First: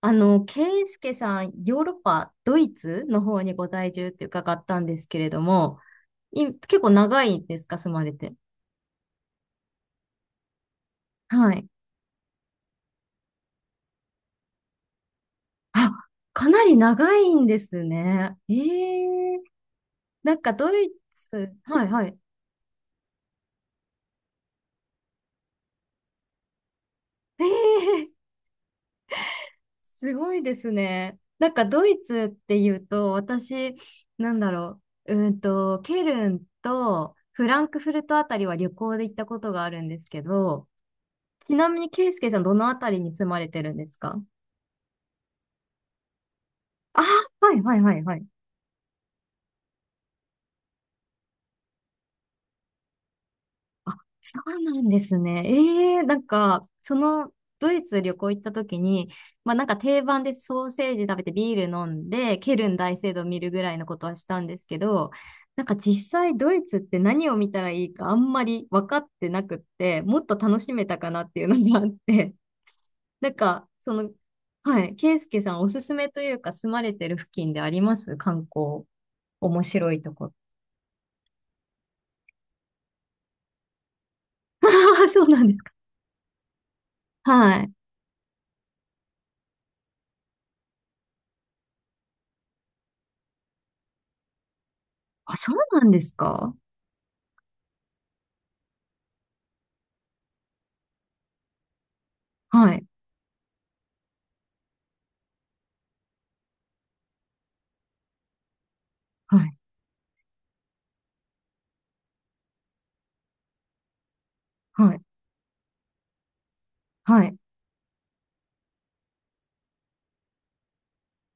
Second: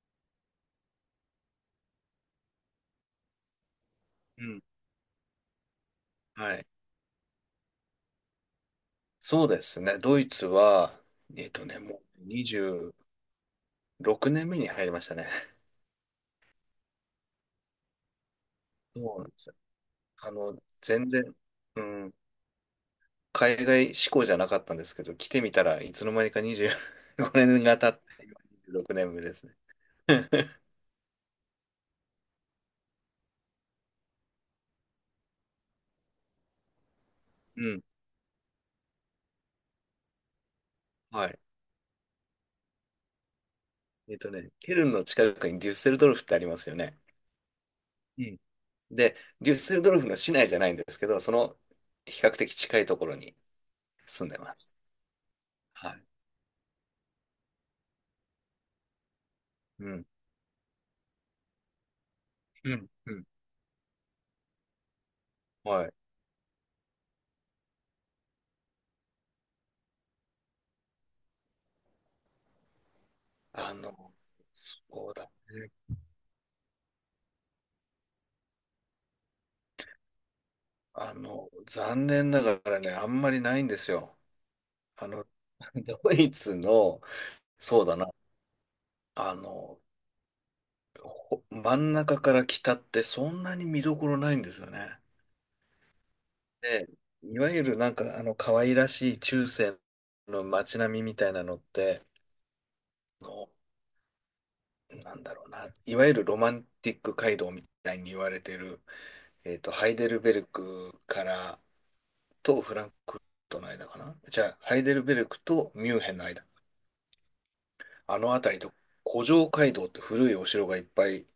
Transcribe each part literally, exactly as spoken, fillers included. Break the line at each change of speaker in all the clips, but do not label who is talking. あの、ケイスケさん、ヨーロッパ、ドイツの方にご在住って
う
伺
ん。
ったんですけれども、い、
はい。
結構長いんですか、住まれて。
そうですね。ドイツは、えっ
は
と
い。
ね、もうにじゅうろくねんめに入りましたね。
あ、かなり長いんですね。え
そうなんで
え、
すよ。あ
なんか
の、
ドイ
全然、
ツ、
う
はいは
ん、
い。
海外志向じゃなかったんですけど、来てみたらいつの間にかにじゅうごねんが経っ
ええ、
て、今にじゅうろくねんめですね。
すごいで すね。なんかドイツっていうと、私、なんだろう、うーんと、ケルンとフラ
う
ンク
ん。
フルトあたりは旅行で行ったことがあるんですけど、
はい。
ちなみに、ケイスケさん、どのあたりに住まれてるんです
えっ
か？
とね、ケルンの近くにデュッセルドルフってありますよね。
あ、はい、はい、はい、は
う
い。
ん。で、デュッセルドルフの市内じゃないんですけど、その比較的近いところに
あ、
住んで
そ
ま
う
す。
なんですね。え
は
え、
い。
なんか、その、ドイツ旅行行った時に、まあなんか
う
定
ん。
番でソーセージ食べてビール飲んで、ケル
う
ン
ん。
大聖
う
堂
ん。
見るぐらいのことはしたんですけど、なんか
はい。
実際ドイツって何を見たらいいかあんまり分かってなくって、もっと楽しめたかなっていうのがあって、なんか、
あ
その、
の、
はい、
そう
ケイ
だ
スケさんお
ね。
すすめというか住まれてる付近であります観光。面白いところ。
あの、残念ながらね、あんまりないんですよ。
あ
あ
あ、そ
の、
うなんですか。
ドイツの、
はい。
そうだな、あの、ほ真ん中から北ってそんなに見どころないんですよね。
あ、そうなんですか。
で、いわゆるなんか、あの、可愛らしい中世の街並みみたいなのって、
はい。
あの、なんだろうな、いわゆるロマンティック街道みたいに言われてる
はい。
えっと、ハイデルベルクからとフランクフルトの間かな。じゃあ、ハイ
は
デ
い。
ルベルクとミュンヘンの間。
はい。
あの辺りと、古城街道って古いお城がいっぱい、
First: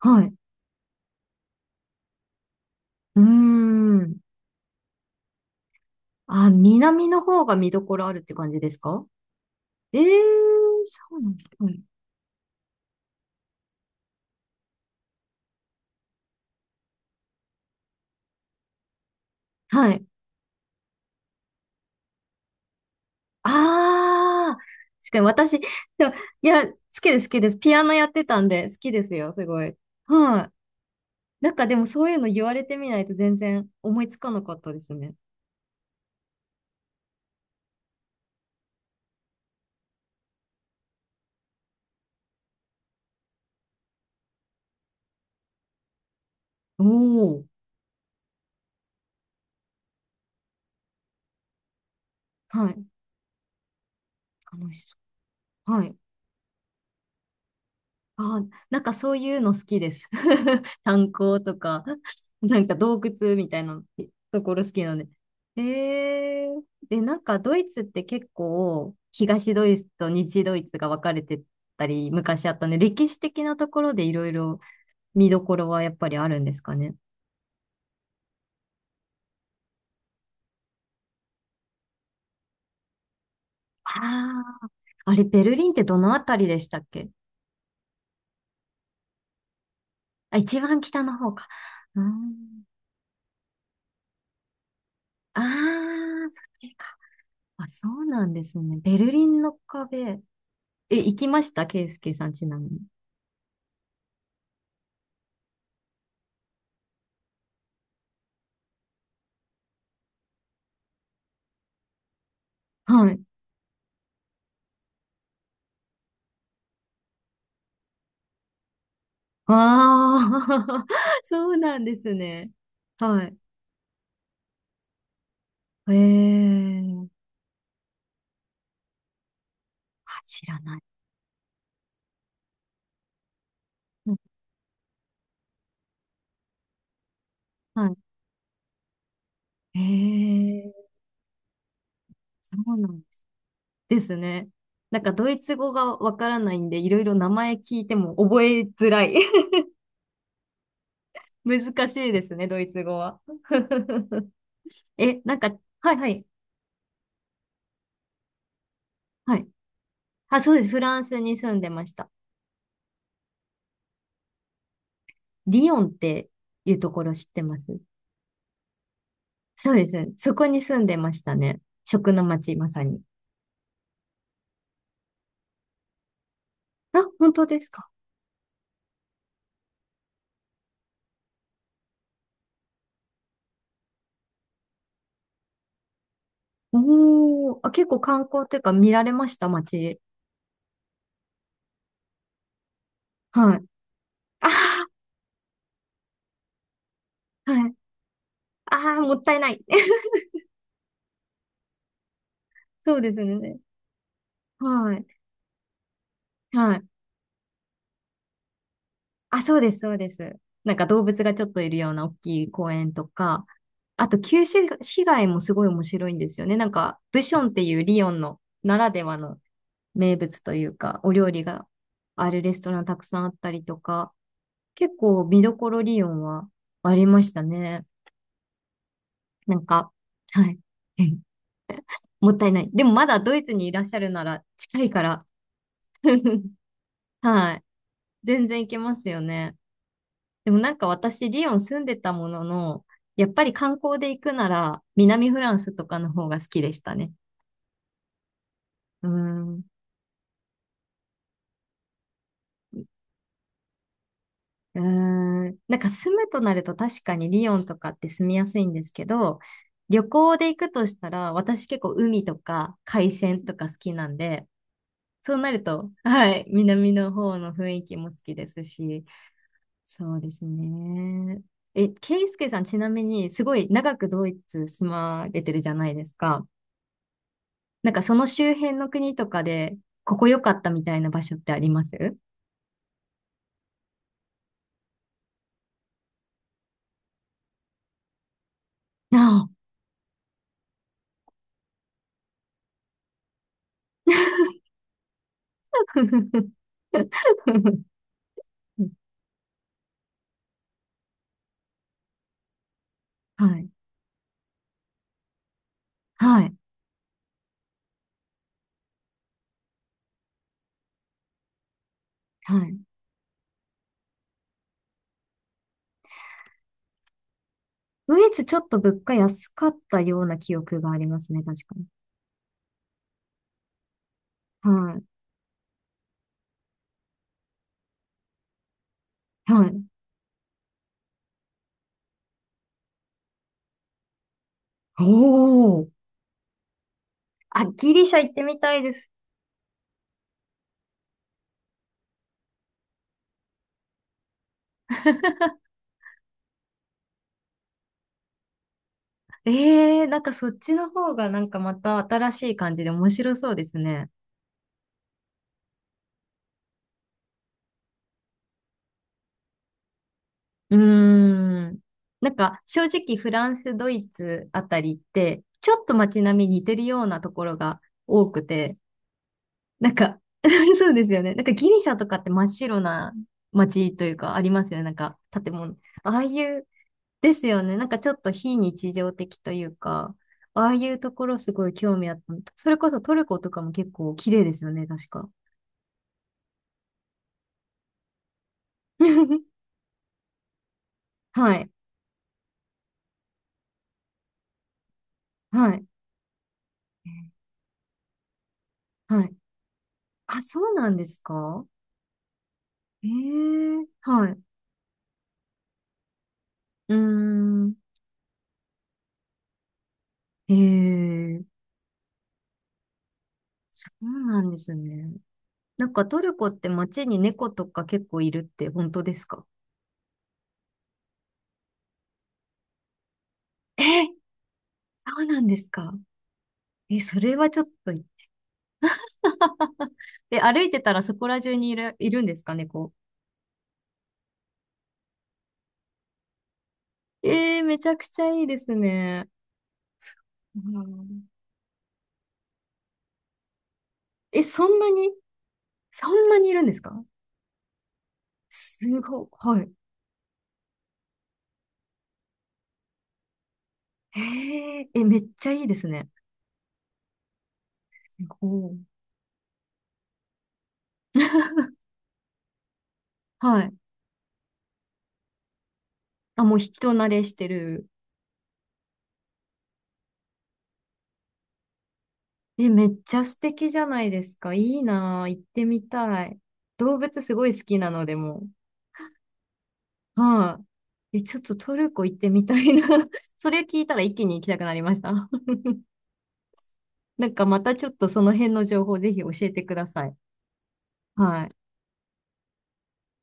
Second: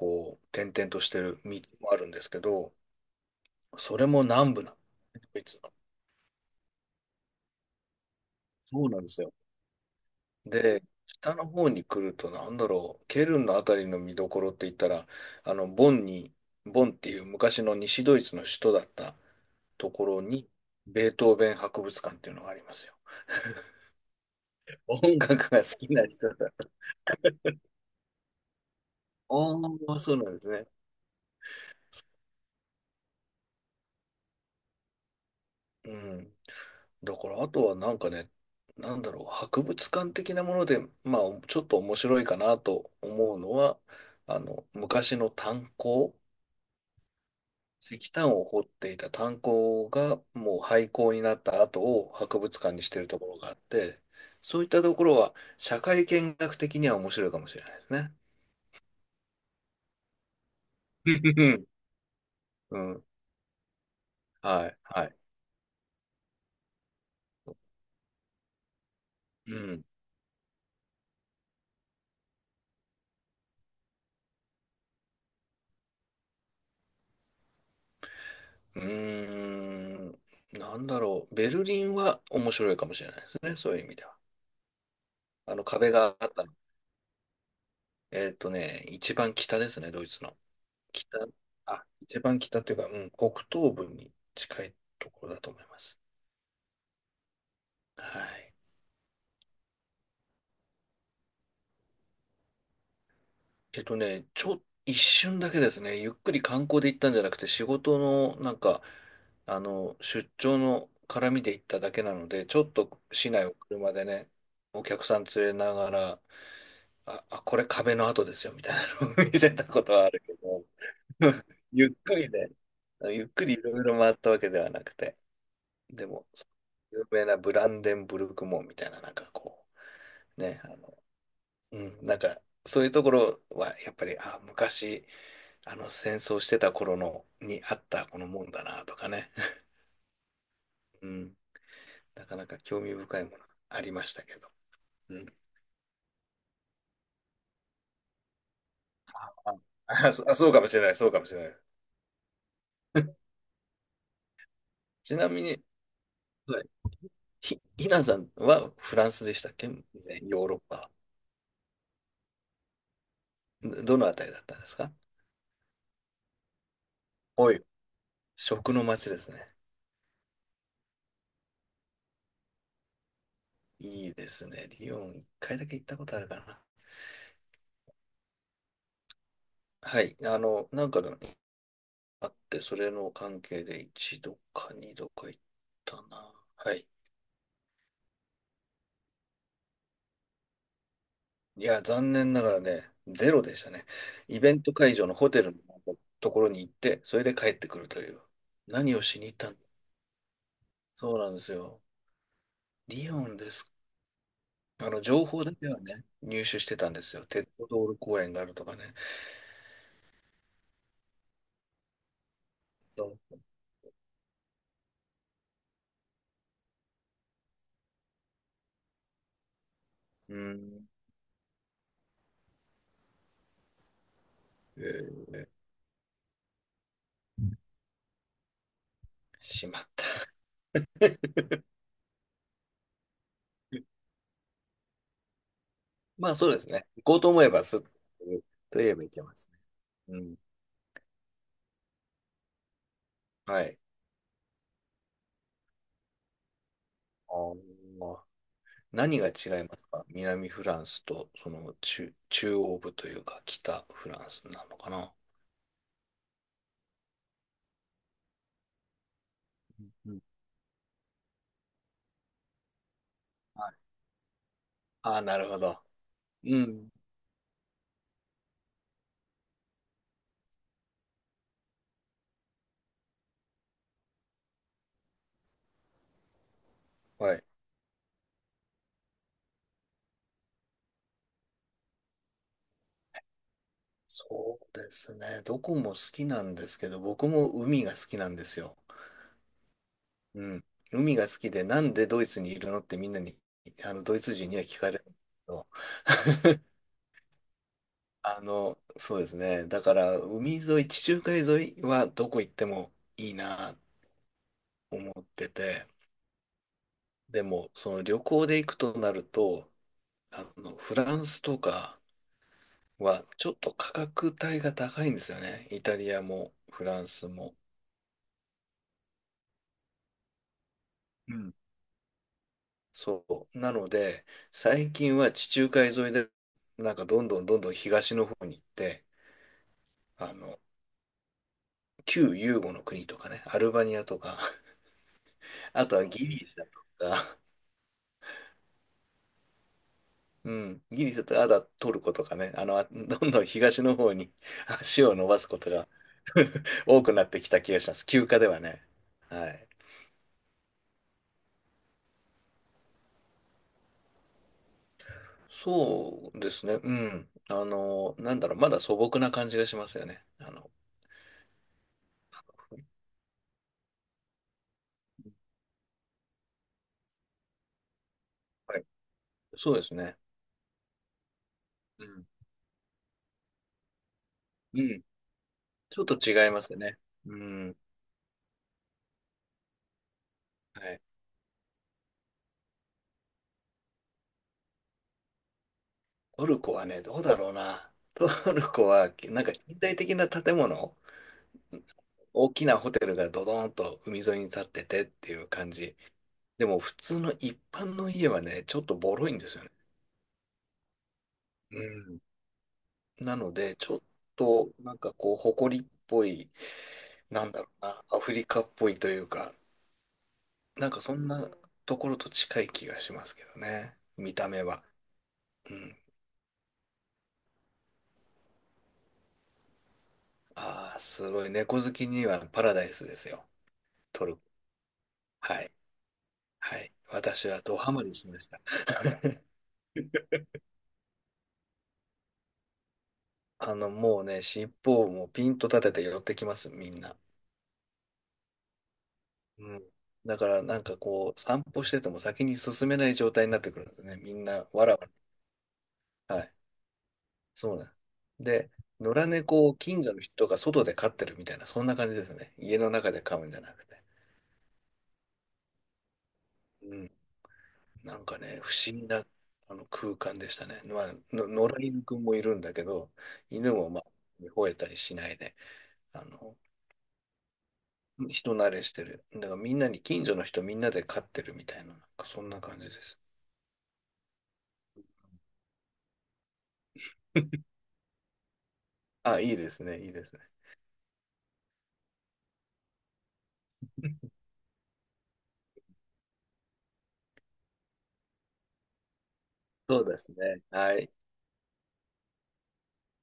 はい。
う、点々としてる道もあるんですけど、
うー
それ
ん。
も南部なの。ドイツの
あ、南の方が見どころあるって感じです
そうなん
か？
ですよ。
ええー、
で、
そうな
北
んだ。
の方
はい。
に来ると、なんだろう、ケルンのあたりの見どころって言ったら、あの、ボンに、ボンっていう昔の西ドイツの首都だったと
は
こ
い。
ろに、ベートーベン博物館っていうのがありますよ。
ああ、確
音
かに
楽が
私、
好きな
でも、
人だ
いや、
と。
好きです、好きです。ピアノやってたんで、好きですよ、
あ
すごい。
あ、そうなんで
は
す
い。
ね。
なんかでもそういうの言われてみないと全然思いつかなかったですね。
うん。だから、あとはなんかね、なんだろう、博物館的なもので、まあ、ちょっと面白いかなと思うのは、あの、昔の炭鉱、
おー。
石炭を掘っていた炭鉱がもう廃鉱になった後を博物
は
館に
い。
してるところがあって、そういっ
楽し
たと
そ
ころは
う。
社
はい。
会見学的には面白いかもしれないですね。
あ、なんかそういうの好きです。炭鉱と か、なんか
うん。う
洞
ん
窟みたいなところ
は
好
い、
きなの
は
で。
い。
えー、で、なんかドイツって結構東
う
ドイ
ん。
ツと西ドイツが分かれてたり昔あったね。歴史的なところでいろいろ見どころはやっぱりあるんですかね。
うーん、なんだろう。ベルリンは面白いかもしれないですね。そういう意味では。
ああ、あれベ
あ
ル
の
リンって
壁
どの
が
あ
あっ
た
た
り
の。
でしたっけ？
えっとね、一番北ですね、ドイツ
あ、
の。
一番北の
北、
方か。
あ、
うー
一番北っ
ん。
ていうか、うん、北東部に近いところ
あ
だと思います。
あ、そっちか。あ、そう
は
なんで
い。
すね。ベルリンの壁。え、行きましたケイスケさん、ちなみに。
えっとね、ちょ、一瞬だけですね、ゆっくり観光で行ったんじゃなくて、仕事の、なんか、あの、出張の絡みで行っただけなので、ちょっと
はい。
市内を車でね、お客さん連れながら、あ、あ、これ壁の跡ですよ、みたいなのを 見せたことはあるけど、
ああ、そうなん
ゆっ
です
くり
ね。
で、
は
ゆっ
い。
くりいろいろ回ったわけではなくて、
ええ
でも、有
ー、
名なブランデンブルク門みたいな、なんかこ
あ、
う、
知ら
ね、あ
ない。
の、うん、なんか、そういうところは、やっぱ
うん、
り、あ、昔、あの、戦争してた頃の、にあっ
は
たこの門だな、とかね。
い。ええー、
うん、なかな
そ
か
う
興
な
味
んで
深い
す。
ものあり
で
まし
す
たけ
ね。
ど。
なんか、
うん、
ドイツ語がわからないんで、いろいろ名前聞いても覚えづらい。
あ、あ、そあそうかもしれない、そうかもしれない。
難しいですね、ドイツ語は。
ち
え、
な
なん
み
か、
に、
はいはい。
ひ、ひなさんはフランスで
は
し
い。
たっけ以前
あ、
ヨー
そう
ロッ
です。フ
パ。
ランスに住んでました。
どどのあたりだったんですか
リヨンっていうところ知って
お
ます？
い。食の街ですね。
そうです。そこに住んでましたね。食の街、まさに。
いいですね。リヨン一回だけ行ったことあるかな。
あ、本当ですか。
はい。あの、なんかのあって、それの関係で一度か二度か行ったな。はい。
おー、あ、結構観光っていうか見られました、街。
いや、残念ながらね、ゼロ
は
でし
い。
たね。イベント
あ
会場のホテルのところに行って、それで帰
ー、
って
はい。
くるという。
あ
何
あ、
を
も
し
っ
に
た
行っ
いな
たん
い。
そうなんですよ。
そう
リ
です
ヨンで
ね。
すあ
は
の、
い。
情報だけはね、入手し
は
て
い。
たんですよ。鉄道道路公園があるとかね。
あ、そうです、そうです。なんか動物がちょっといるような大きい公園と
そう。
か、あと旧市市街もすごい面白いんですよね。なんか、ブションっていうリヨンのならではの名
う
物という
ん。
か、お料理があるレストランたくさんあったりとか、
え
結構見
ー
どころ理論はありましたね。なん
しまっ
か、
た。
はい。うん、 もったいない。でもまだドイツにいらっしゃるなら近いから。
まあそ うですね。行こうと思え
は
ば
い。
すっと
全然行け
言
ま
えば
す
行
よ
けます
ね。
ね。うん。
でもなんか私、リヨン住んでたものの、やっぱり
は
観
い。
光で行くなら、南フランスとかの方が好きでしたね。
あー
うー
何が違
ん。う
いますか南フランスと、その中、中央部というか北フランスなの
ー
かな
ん。なんか住むとなると確かにリヨンとかって住みやすいんですけど、旅
うん
行で行くとしたら、私結構海とか海鮮とか
は
好
い。
きなんで、
ああ、
そう
なる
な
ほ
る
ど。
と、はい、
うん。
南の方の雰囲気も好きですし、そうですね。え、ケイスケさん、ちなみに、すごい長くドイツ住まれてるじゃないですか。
はい。
なんか、その周辺の国とかで、ここ良かったみたいな場所ってあります？
そうですね。どこも好きなんですけど、僕も海が好きなんですよ。
ああ。
うん。海が好きで、なんでドイツにいるのってみんなに、あの、ドイツ人には聞かれるんですけど あの、そうですね。だから、海沿い、地中海沿いはどこ行ってもいい
はい。
なと思ってて、
はい。
でも、その旅行で行くとなると、あの、フランスとか
はい。
はちょっと価格帯が高いんですよね。イタリアもフランスも。
ドイツちょっと物価安かったような記憶があります
う
ね、
ん
確かに。
そう。なので、
は
最
い。
近は地中海沿いで、なんかどんどんどんどん東の方に行って、
はい。
あの、旧ユーゴの国とかね、アルバニアとか、
お
あ
お。
とはギリシャとか、
あ、ギリシャ行ってみたいです。
うん、ギリシャとか、あとはトルコとかね、あの、あ どんどん東の方に 足を伸ばすことが多くなってきた気がします。休暇ではね。はい。
ええ、なんかそっちの方がなんかまた新しい感じで面白そうですね。
そうですね、うん。あの、なんだろう、まだ素朴な感じがしますよね。あの、
うーん。なんか正直フランス、ドイツあたりって、ちょっと街並み似てるようなところが多くて、
はいそうで
な
す
ん
ね。
か そうですよね。なんかギリシャ
う
とかっ
ん。
て真っ白な街というかありますよ
う
ね。なん
ん。
か建物。
ちょっと
ああい
違いま
う、
すね。
で
う
すよね。
ん。
なんかちょっと非日常的というか、ああ
は
いう
い。
ところすごい興味あった。それこそトルコとかも結構綺麗ですよね、確か。
トルコはね、どうだろうな。トルコは、なんか 近代的な建物
はい。
大きなホテルがドドーンと海沿いに立っててっていう感
はい。
じ。でも普通の一般の家はね、ちょっとボ
は
ロい
い。
んですよね。
あ、そうなんですか？
うん。
え
なので、
え、
ちょっ
はい。
となんかこう、埃っぽい、
うー
なんだろ
ん。
うな、アフリカっぽいというか、なんかそん
え
な
え、
ところと近い気がしますけど
そ
ね。
う
見
な
た
んで
目
す
は。
ね。
う
なん
ん。
かトルコって街に猫とか結構いるって本当ですか？
ああ、すごい。猫好きにはパラダイスですよ。
えー、
トルコ。
そうなんで
は
す
い。
か？
はい。
え、それ
私
はち
は
ょっ
ド
と、
ハマりしました。
え、歩いてたらそこら中にいる、いるんですか猫。
あの、もうね、尻尾をもうピンと立てて寄ってきます、みんな。
えー、めちゃくちゃいいですね。
うん。だか
う
らなんか
ん、
こう、散歩してても先に進めない状態になってくるんですね。み
え、
ん
そ
な、
ん
わ
な
らわ
に、そん
ら。
な
は
に
い。
いるんですか？
そうなんです。で、
す
野
ご
良
い。は
猫
い。
を近所の人が外で飼ってるみたいな、そんな感じですね。家の中で飼うんじゃなくて。
えー、え、めっちゃいいですね。
うん。
す
なんかね、
ご
不
い。
思議なあの空間でしたね。まあ、の 野良犬くんもいるんだけど、
は
犬
い。
もまあ、吠えたりしないで、あ
あ、も
の、
う人慣れしてる。
人慣れしてる。だからみんなに、近所の人みんなで飼ってるみたいな、なんかそんな
え、
感じ
めっ
で
ち
す。
ゃ素敵じゃないですか。いいなぁ行ってみたい。動物すごい好 きなのでも
あ、いいですね、いい
う。
ですね。
はい。え、ちょっとトルコ行ってみたいな。それ聞いたら一気に行きたくなりました。なんかまたちょっとその辺の情報ぜひ教えてくだ
そう
さい。
ですね。はい。
はい。